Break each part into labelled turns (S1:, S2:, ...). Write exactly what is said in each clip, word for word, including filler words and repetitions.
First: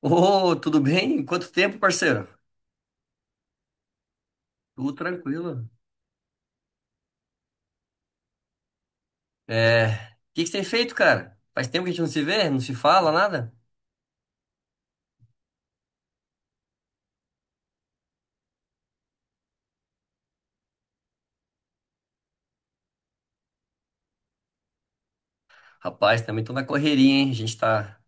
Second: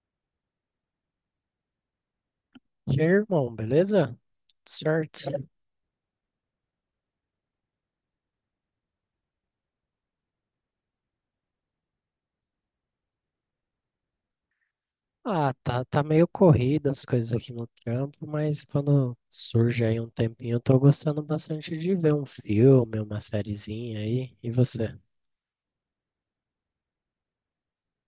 S1: Ô, tudo bem? Quanto tempo, parceiro?
S2: E aí, irmão, beleza?
S1: Tudo
S2: Certo.
S1: tranquilo. É, o que que você tem feito, cara? Faz tempo que a gente não se vê, não se fala, nada?
S2: Ah, tá, tá meio corrida as coisas aqui no trampo, mas quando surge aí um tempinho, eu tô gostando bastante de ver um filme, uma sériezinha aí. E você?
S1: Rapaz, também tô na correria, hein? A gente tá,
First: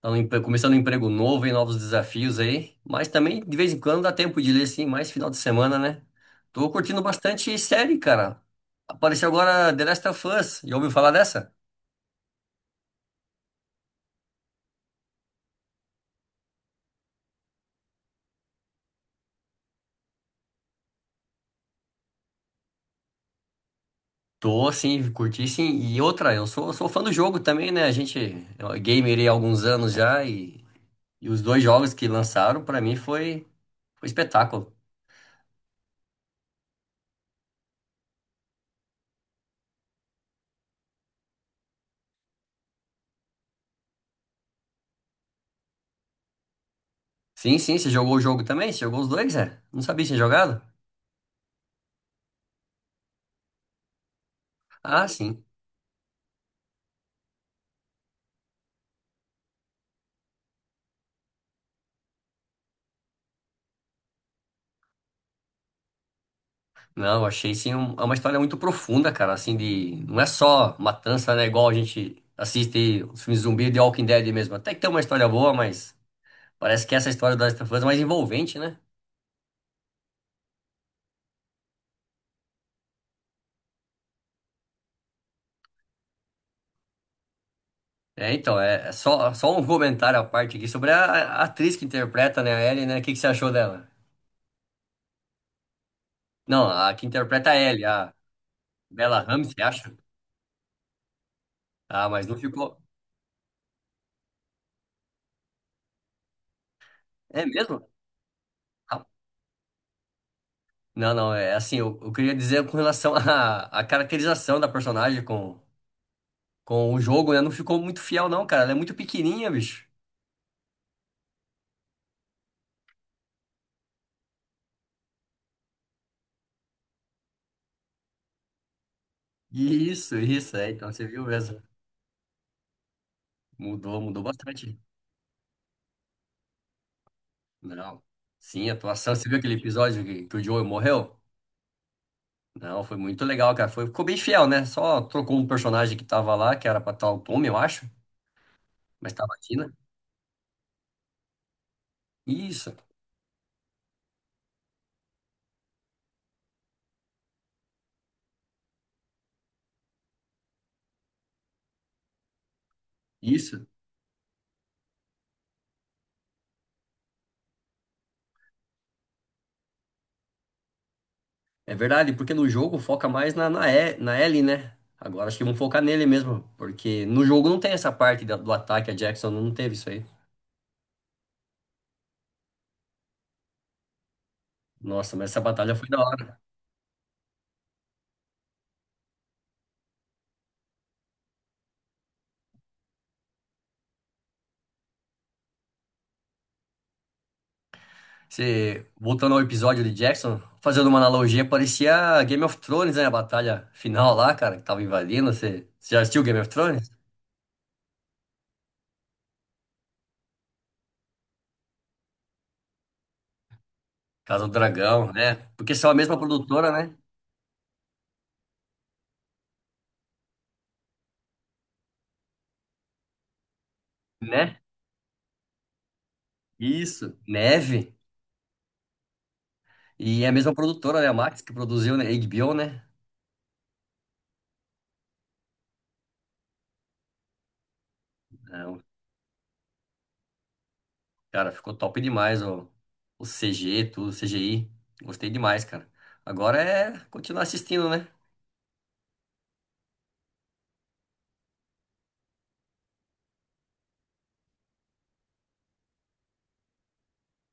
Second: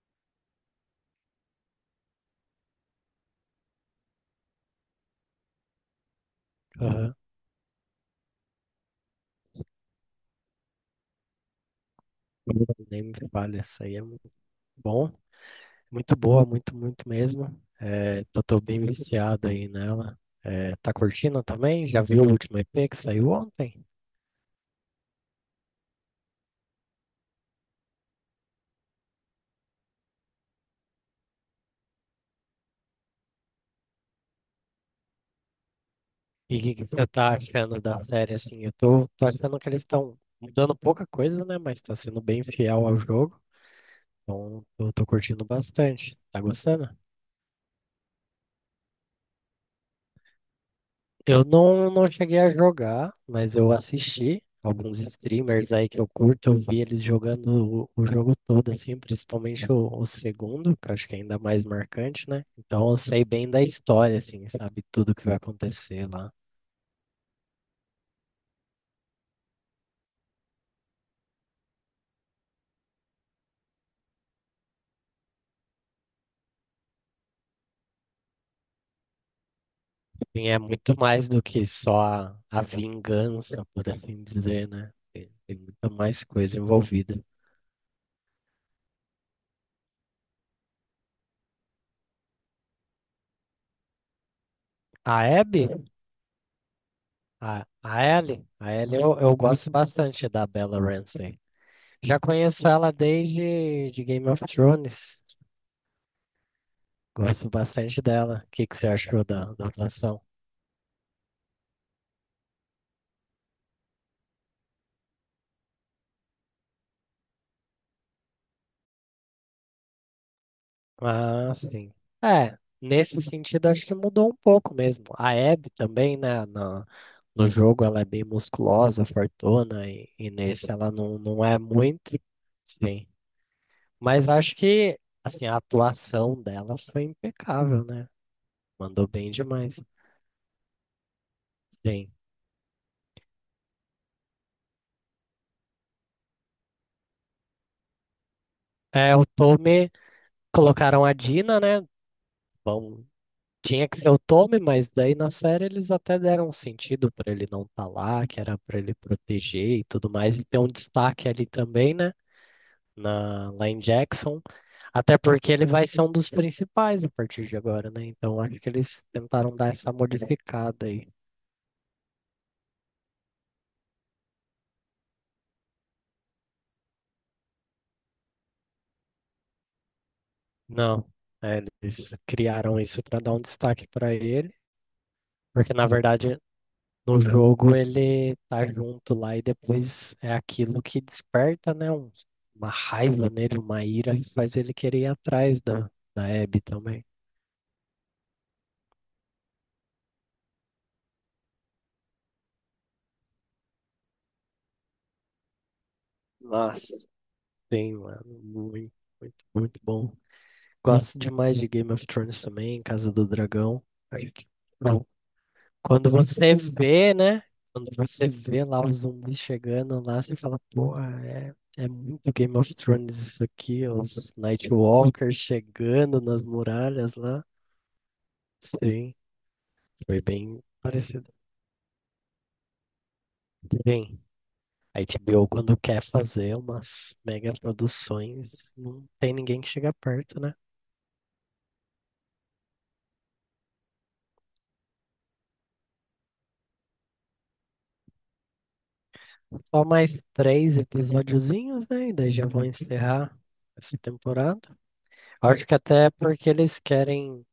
S1: tá no empre- começando um emprego novo, hein? Novos desafios aí. Mas também, de vez em quando, dá tempo de ler, assim, mais final de semana, né? Tô curtindo
S2: Aham.
S1: bastante série, cara. Apareceu agora The Last of Us. Já ouviu falar dessa?
S2: Nem me fale, essa aí é muito bom. Muito boa, muito, muito mesmo. É, tô, tô bem viciado aí nela. É, tá curtindo também? Já viu o último E P que saiu ontem?
S1: Tô, sim, curti sim. E outra, eu sou, sou fã do jogo também, né? A gente é gamer aí há alguns anos já e E os dois jogos que lançaram, pra mim, foi, foi espetáculo.
S2: E o que que você tá achando da série, assim? Eu tô, tô achando que eles estão mudando pouca coisa, né? Mas tá sendo bem fiel ao jogo. Então, eu tô curtindo bastante. Tá gostando?
S1: Sim, sim, você jogou o jogo também? Você jogou os dois, é? Não sabia que tinha jogado?
S2: Eu não, não cheguei a jogar, mas eu assisti alguns
S1: Ah, sim.
S2: streamers aí que eu curto. Eu vi eles jogando o, o jogo todo, assim, principalmente o, o segundo, que eu acho que é ainda mais marcante, né? Então, eu sei bem da história, assim, sabe? Tudo que vai acontecer lá.
S1: Não, achei sim um- é uma história muito profunda, cara, assim, de. Não é só matança, né? Igual a gente assiste os filmes zumbi de Walking Dead mesmo. Até que tem uma história boa, mas parece que essa história do Last of Us é mais envolvente, né?
S2: Sim, é muito mais do que só a, a vingança, por assim dizer, né? Tem, tem muita mais coisa envolvida.
S1: É, então, é, é só, só um comentário à parte aqui sobre a, a atriz que interpreta, né, a Ellie, né? O que que você achou dela?
S2: A Abby,
S1: Não, a que interpreta
S2: a,
S1: é a Ellie,
S2: a
S1: a
S2: Ellie, a Ellie eu,
S1: Bella
S2: eu
S1: Ramsey,
S2: gosto
S1: acho.
S2: bastante da Bella Ramsey.
S1: Ah,
S2: Já
S1: mas não
S2: conheço
S1: ficou.
S2: ela desde de Game of Thrones.
S1: É
S2: Gosto
S1: mesmo?
S2: bastante dela. O que que você
S1: Ah,
S2: achou da, da atuação?
S1: não, não, é assim, eu, eu queria dizer com relação à à caracterização da personagem com, com o jogo, né? Não ficou muito fiel, não, cara. Ela é muito pequenininha, bicho.
S2: Ah, sim. É, nesse sentido acho que mudou um pouco mesmo. A Abby também, né, na, no jogo ela é bem musculosa, fortuna, e,
S1: Isso,
S2: e
S1: isso, é.
S2: nesse
S1: Então
S2: ela
S1: você
S2: não,
S1: viu
S2: não é
S1: mesmo.
S2: muito. Sim.
S1: Mudou, mudou
S2: Mas acho
S1: bastante.
S2: que, assim, a atuação dela foi impecável,
S1: Não.
S2: né?
S1: Sim, a
S2: Mandou
S1: atuação. Você
S2: bem
S1: viu aquele
S2: demais.
S1: episódio que, que o Joel morreu?
S2: Sim.
S1: Não, foi muito legal, cara. Foi, ficou bem fiel, né? Só trocou um personagem que tava lá, que era pra tal Tommy, eu acho, mas
S2: É, o
S1: tava a Tina.
S2: Tommy, colocaram a Dina, né?
S1: Isso,
S2: Vão Tinha que ser o Tommy, mas daí na série eles até deram um sentido pra ele não estar lá, que era pra ele proteger e tudo mais, e ter um destaque ali também, né? Na,
S1: isso.
S2: lá em Jackson. Até porque ele vai ser um dos principais a partir de agora, né? Então acho que eles tentaram dar essa modificada aí.
S1: É verdade, porque no jogo foca mais na, na, E- na Ellie, né? Agora acho que vão focar nele mesmo, porque no jogo não tem essa parte da- do ataque, a Jackson não teve isso aí.
S2: Não, é, eles criaram isso pra dar um destaque pra ele,
S1: Nossa, mas essa
S2: porque
S1: batalha foi
S2: na
S1: da hora.
S2: verdade, no jogo ele tá junto lá e depois é aquilo que desperta, né? um- uma raiva nele, uma ira que faz ele querer ir atrás da, da Abby também.
S1: Você, voltando ao episódio de Jackson, fazendo uma analogia, parecia Game of Thrones, né? A batalha final lá, cara, que tava invadindo. Você, você já assistiu Game of Thrones?
S2: Nossa, sim, mano. Muito, muito, muito bom. Gosto demais de Game of Thrones também, Casa do Dragão. Acho
S1: Casa
S2: que.
S1: do Dragão, né? Porque são a
S2: Quando
S1: mesma
S2: você
S1: produtora, né?
S2: vê, né? Quando você vê lá os zumbis chegando lá, você fala, porra, é, é muito Game of Thrones isso aqui, os
S1: Né?
S2: Nightwalkers chegando nas muralhas
S1: Isso.
S2: lá.
S1: Neve.
S2: Sim, foi
S1: E é a mesma
S2: bem
S1: produtora, né? A
S2: parecido.
S1: Max, que produziu, né? H B O, né?
S2: Bem, a H B O quando quer fazer umas mega
S1: É
S2: produções,
S1: um
S2: não tem ninguém que chega perto, né?
S1: Cara, ficou top demais o, o C G, tudo, C G I. Gostei demais, cara. Agora é continuar assistindo, né?
S2: Só mais três episódiozinhos, né? E daí já vão encerrar essa temporada. Acho que até porque eles querem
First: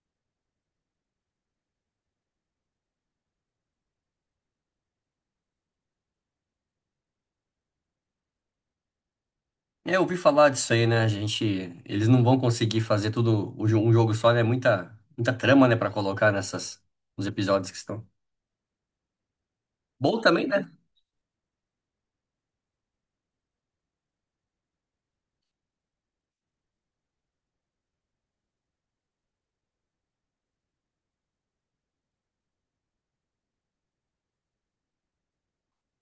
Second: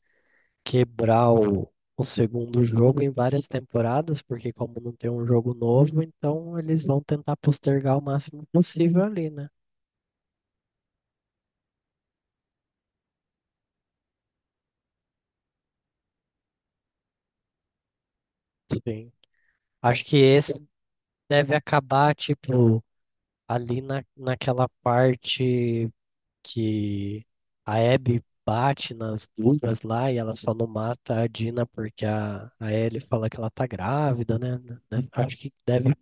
S2: quebrar o, o segundo jogo em várias temporadas, porque como não tem um jogo novo, então eles vão tentar postergar o máximo possível ali, né?
S1: É, eu ouvi falar disso aí, né? A gente, eles não vão conseguir fazer tudo o jo- um jogo só, né? Muita, muita trama, né, pra colocar nessas nos episódios que estão.
S2: Sim. Acho que
S1: Bom também,
S2: esse
S1: né?
S2: deve acabar, tipo, ali na, naquela parte que a Abby bate nas duas lá e ela só não mata a Dina porque a, a Ellie fala que ela tá grávida, né? Deve- Acho que deve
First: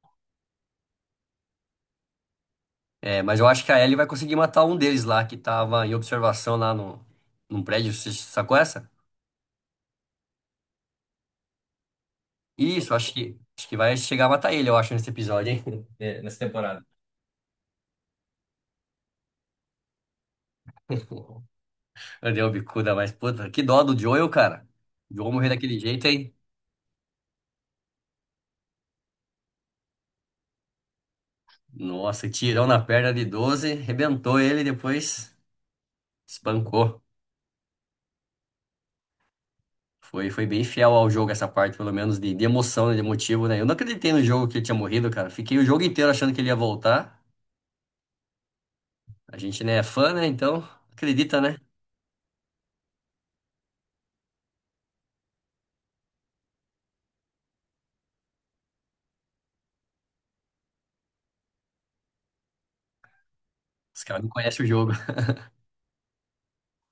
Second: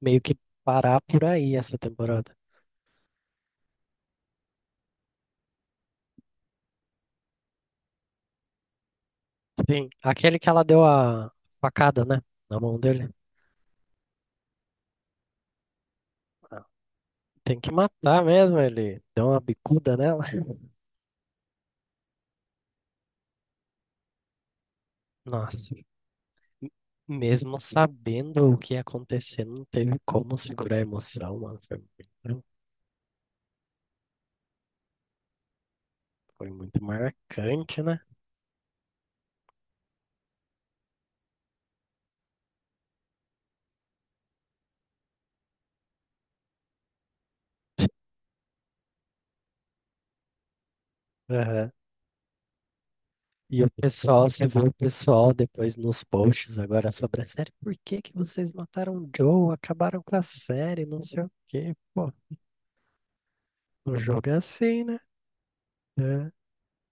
S2: meio que parar por aí essa temporada.
S1: É, mas eu acho que a Ellie vai conseguir matar um deles lá que tava em observação lá no num prédio, você sacou essa?
S2: Sim, aquele que ela deu a facada, né? Na mão
S1: Isso,
S2: dele.
S1: acho que acho que vai chegar a matar ele, eu acho, nesse episódio, hein? É, nessa
S2: Ah,
S1: temporada.
S2: tem que matar mesmo, ele deu uma bicuda nela.
S1: Eu dei uma bicuda, mas puta, que dó do Joel, cara. O Joel morrer
S2: Nossa,
S1: daquele jeito, hein?
S2: mesmo sabendo o que ia acontecer, não teve como segurar a emoção, mano. Foi
S1: Nossa,
S2: muito,
S1: tirão na perna de doze rebentou ele e depois
S2: foi muito
S1: espancou.
S2: marcante, né?
S1: Foi, foi bem fiel ao jogo essa parte, pelo menos de, de emoção, né, de motivo, né? Eu não acreditei no jogo que ele tinha morrido, cara. Fiquei o jogo inteiro achando que ele ia voltar. A gente, né, é fã, né? Então, acredita, né?
S2: Aham. E o pessoal, você viu o pessoal depois nos posts agora sobre a série, por que que vocês mataram o Joe, acabaram com a série, não sei o quê. Pô, o
S1: Os caras não
S2: jogo é
S1: conhecem o
S2: assim,
S1: jogo.
S2: né? É.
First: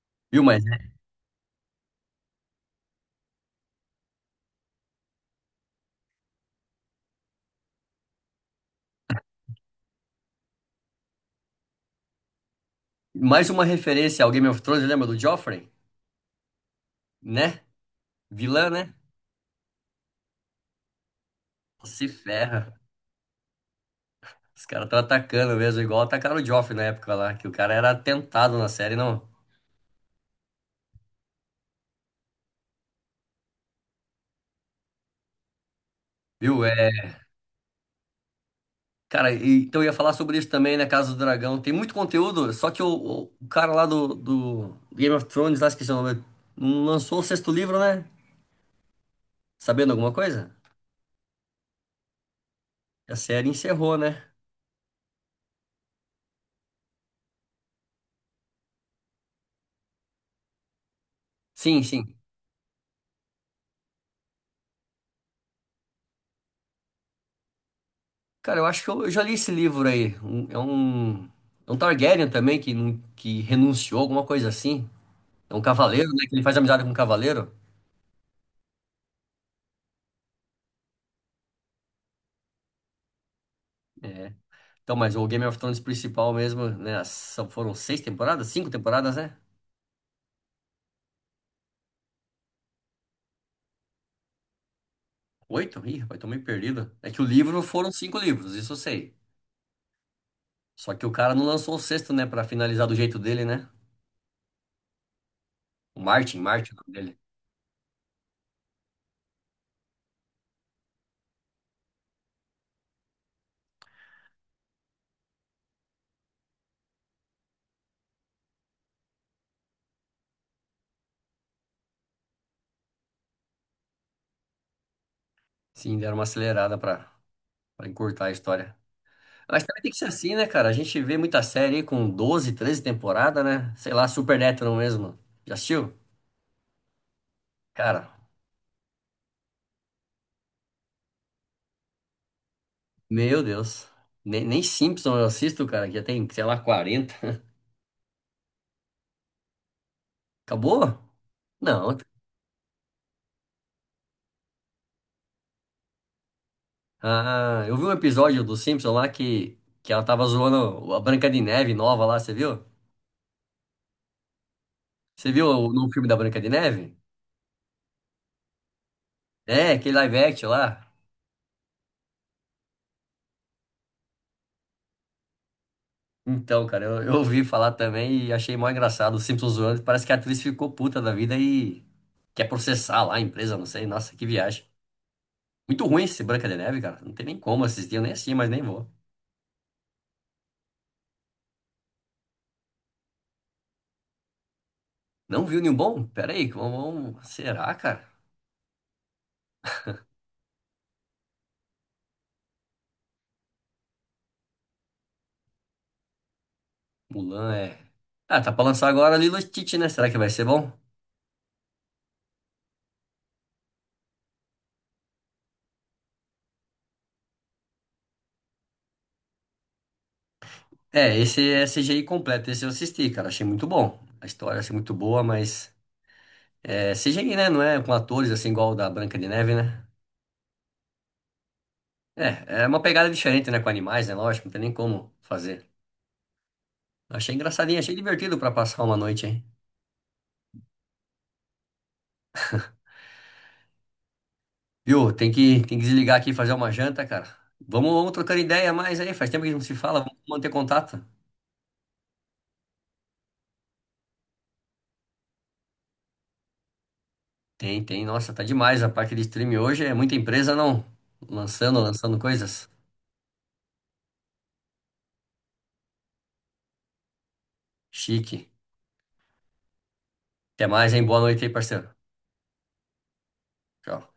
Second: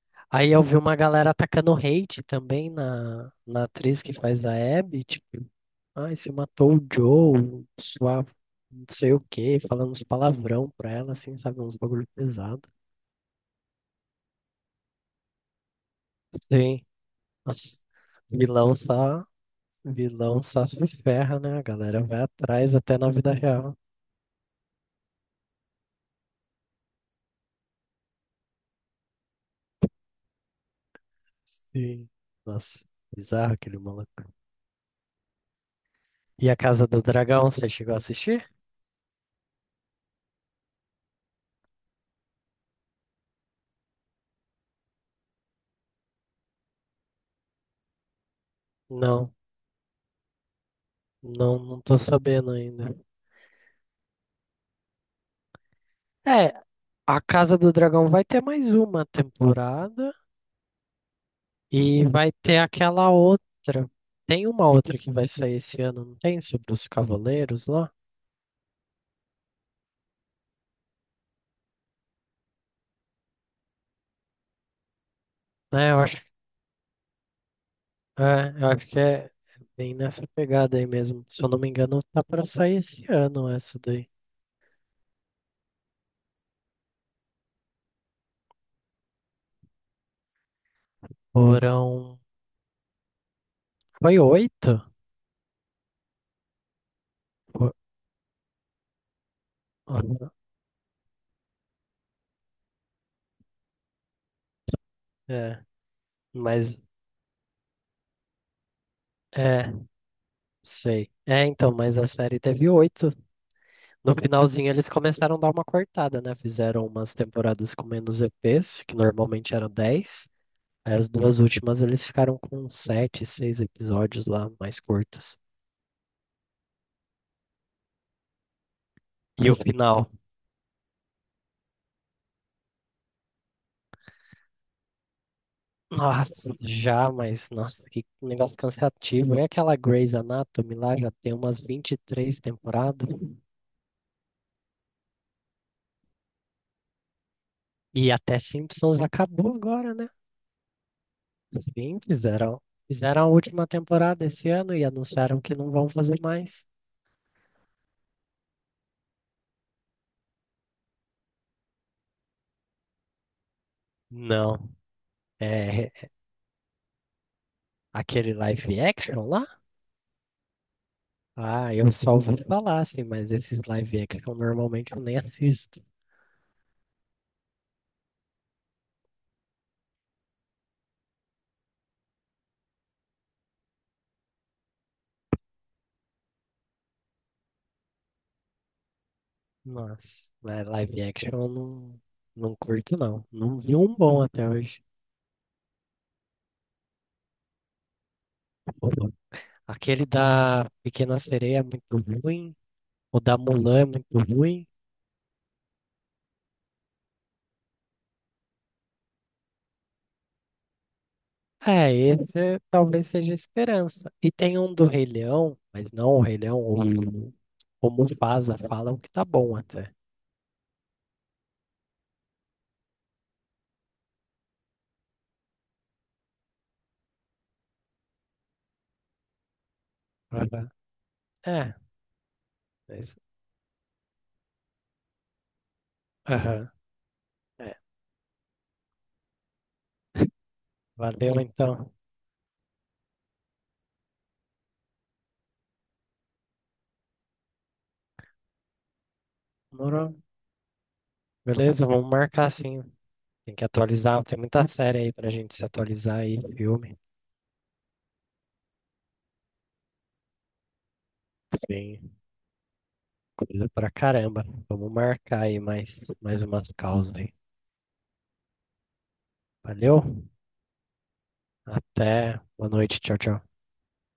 S1: Viu,
S2: Aí eu
S1: mas
S2: vi
S1: né?
S2: uma galera atacando hate também na, na atriz que faz a Abby, tipo, ai, você matou o Joe, sua não sei o quê, falando uns palavrão pra ela, assim, sabe, uns bagulho pesado.
S1: Mais uma referência ao Game of Thrones, lembra do Joffrey?
S2: Sim,
S1: Né?
S2: nossa,
S1: Vilã,
S2: vilão
S1: né?
S2: só, vilão só se ferra, né? A galera
S1: Se
S2: vai
S1: ferra.
S2: atrás até na vida real.
S1: Os caras estão atacando mesmo, igual atacaram o Joffrey na época lá, que o cara era atentado na série, não.
S2: Sim, nossa, bizarro aquele maluco. E a
S1: Viu?
S2: Casa
S1: É,
S2: do Dragão, você chegou a assistir?
S1: cara, e- então eu ia falar sobre isso também na Casa do Dragão. Tem muito conteúdo, só que o, o- o cara lá do, do Game of Thrones, lá esqueci o nome, não lançou o sexto livro, né?
S2: Não,
S1: Sabendo alguma coisa?
S2: não, não tô sabendo ainda.
S1: A série encerrou, né?
S2: É, a Casa do Dragão vai ter mais uma temporada
S1: Sim,
S2: e
S1: sim.
S2: vai ter aquela outra. Tem uma outra que vai sair esse ano, não tem? Sobre os cavaleiros lá?
S1: Cara, eu acho que eu, eu já li esse livro aí. Um- é um, é um Targaryen também que, não- que renunciou, alguma coisa assim. É um
S2: Né, eu
S1: cavaleiro,
S2: acho,
S1: né? Que ele faz amizade com um cavaleiro.
S2: é, eu acho que é bem nessa pegada aí mesmo. Se eu não me engano, tá pra sair esse ano essa daí.
S1: É, então, mas o Game of Thrones principal mesmo, né? as- são- Foram seis temporadas? Cinco temporadas, né?
S2: Foram. Foi oito?
S1: Oito? Ih, rapaz, tô meio perdido. É que o livro
S2: Fo-
S1: foram cinco livros, isso eu sei. Só que o cara não lançou o sexto, né? Pra finalizar do jeito dele, né?
S2: É,
S1: O Martin, Martin, o
S2: mas.
S1: nome dele.
S2: É, sei. É, então, mas a série teve oito. No finalzinho eles começaram a dar uma cortada, né? Fizeram umas temporadas com menos E Ps, que normalmente eram dez. Aí as duas últimas eles ficaram com sete, seis episódios lá, mais curtos.
S1: Sim, deram uma acelerada pra, pra encurtar a história.
S2: E o
S1: Mas também tem
S2: final?
S1: que ser assim, né, cara? A gente vê muita série aí com doze, treze temporadas, né? Sei lá, Supernatural mesmo. Já assistiu?
S2: Nossa, já, mas nossa,
S1: Cara,
S2: que negócio cansativo. É aquela Grey's Anatomy lá, já tem umas vinte e três temporadas.
S1: meu Deus. Nem, nem Simpson eu assisto, cara, que já tem, sei lá, quarenta.
S2: E até Simpsons acabou agora, né?
S1: Acabou? Não,
S2: Sim, fizeram, fizeram a última temporada esse ano e anunciaram que não vão fazer mais.
S1: ah, eu vi um episódio do Simpson lá que, que ela tava zoando a Branca de Neve nova lá, você viu?
S2: Não.
S1: Você viu o no
S2: É,
S1: filme da Branca de Neve?
S2: aquele live action lá?
S1: É, aquele live action lá.
S2: Ah, eu só ouvi falar, assim, mas esses live action normalmente eu nem assisto.
S1: Então, cara, eu, eu ouvi falar também e achei mó engraçado. O Simpsons zoando, parece que a atriz ficou puta da vida e quer processar lá a empresa, não sei. Nossa, que viagem. Muito ruim esse Branca de Neve, cara. Não tem nem como assistir, eu nem assisti, mas nem vou.
S2: Mas, né, live action eu não, não curto, não. Não vi um bom até hoje.
S1: Não viu nenhum bom? Pera aí, vamos... vamos- Será, cara?
S2: Aquele da Pequena Sereia é muito ruim. O da Mulan é muito ruim.
S1: Mulan é. Ah, tá pra lançar agora Lilo e Stitch, né? Será que vai ser bom?
S2: É, esse talvez seja a esperança. E tem um do Rei Leão, mas não o Rei Leão, o, o Mufasa falam que tá bom até.
S1: É, esse é C G I completo, esse eu assisti, cara, achei muito bom. A história achei muito boa, mas é C G I, né? Não é com atores assim igual o da Branca de Neve, né?
S2: Aham. É,
S1: É, é uma pegada
S2: mas,
S1: diferente, né? Com animais, né? Lógico, não tem nem como fazer.
S2: aham,
S1: Achei
S2: é.
S1: engraçadinho, achei divertido pra passar uma noite aí.
S2: Valeu então.
S1: Viu? Tem que, tem que desligar aqui e fazer uma janta, cara. Vamos, vamos trocando ideia mais aí, faz tempo que a gente não se fala,
S2: Demorou?
S1: vamos manter contato.
S2: Beleza, vamos marcar sim. Tem que atualizar, tem muita série aí pra gente se atualizar aí, filme.
S1: Tem, tem, nossa, tá demais a parte de streaming hoje, é muita empresa não lançando,
S2: Tem
S1: lançando coisas.
S2: coisa pra caramba. Vamos marcar aí mais, mais, umas causas aí.
S1: Chique.
S2: Valeu?
S1: Até mais, hein? Boa noite aí, parceiro.
S2: Até. Boa noite. Tchau, tchau.
S1: Tchau.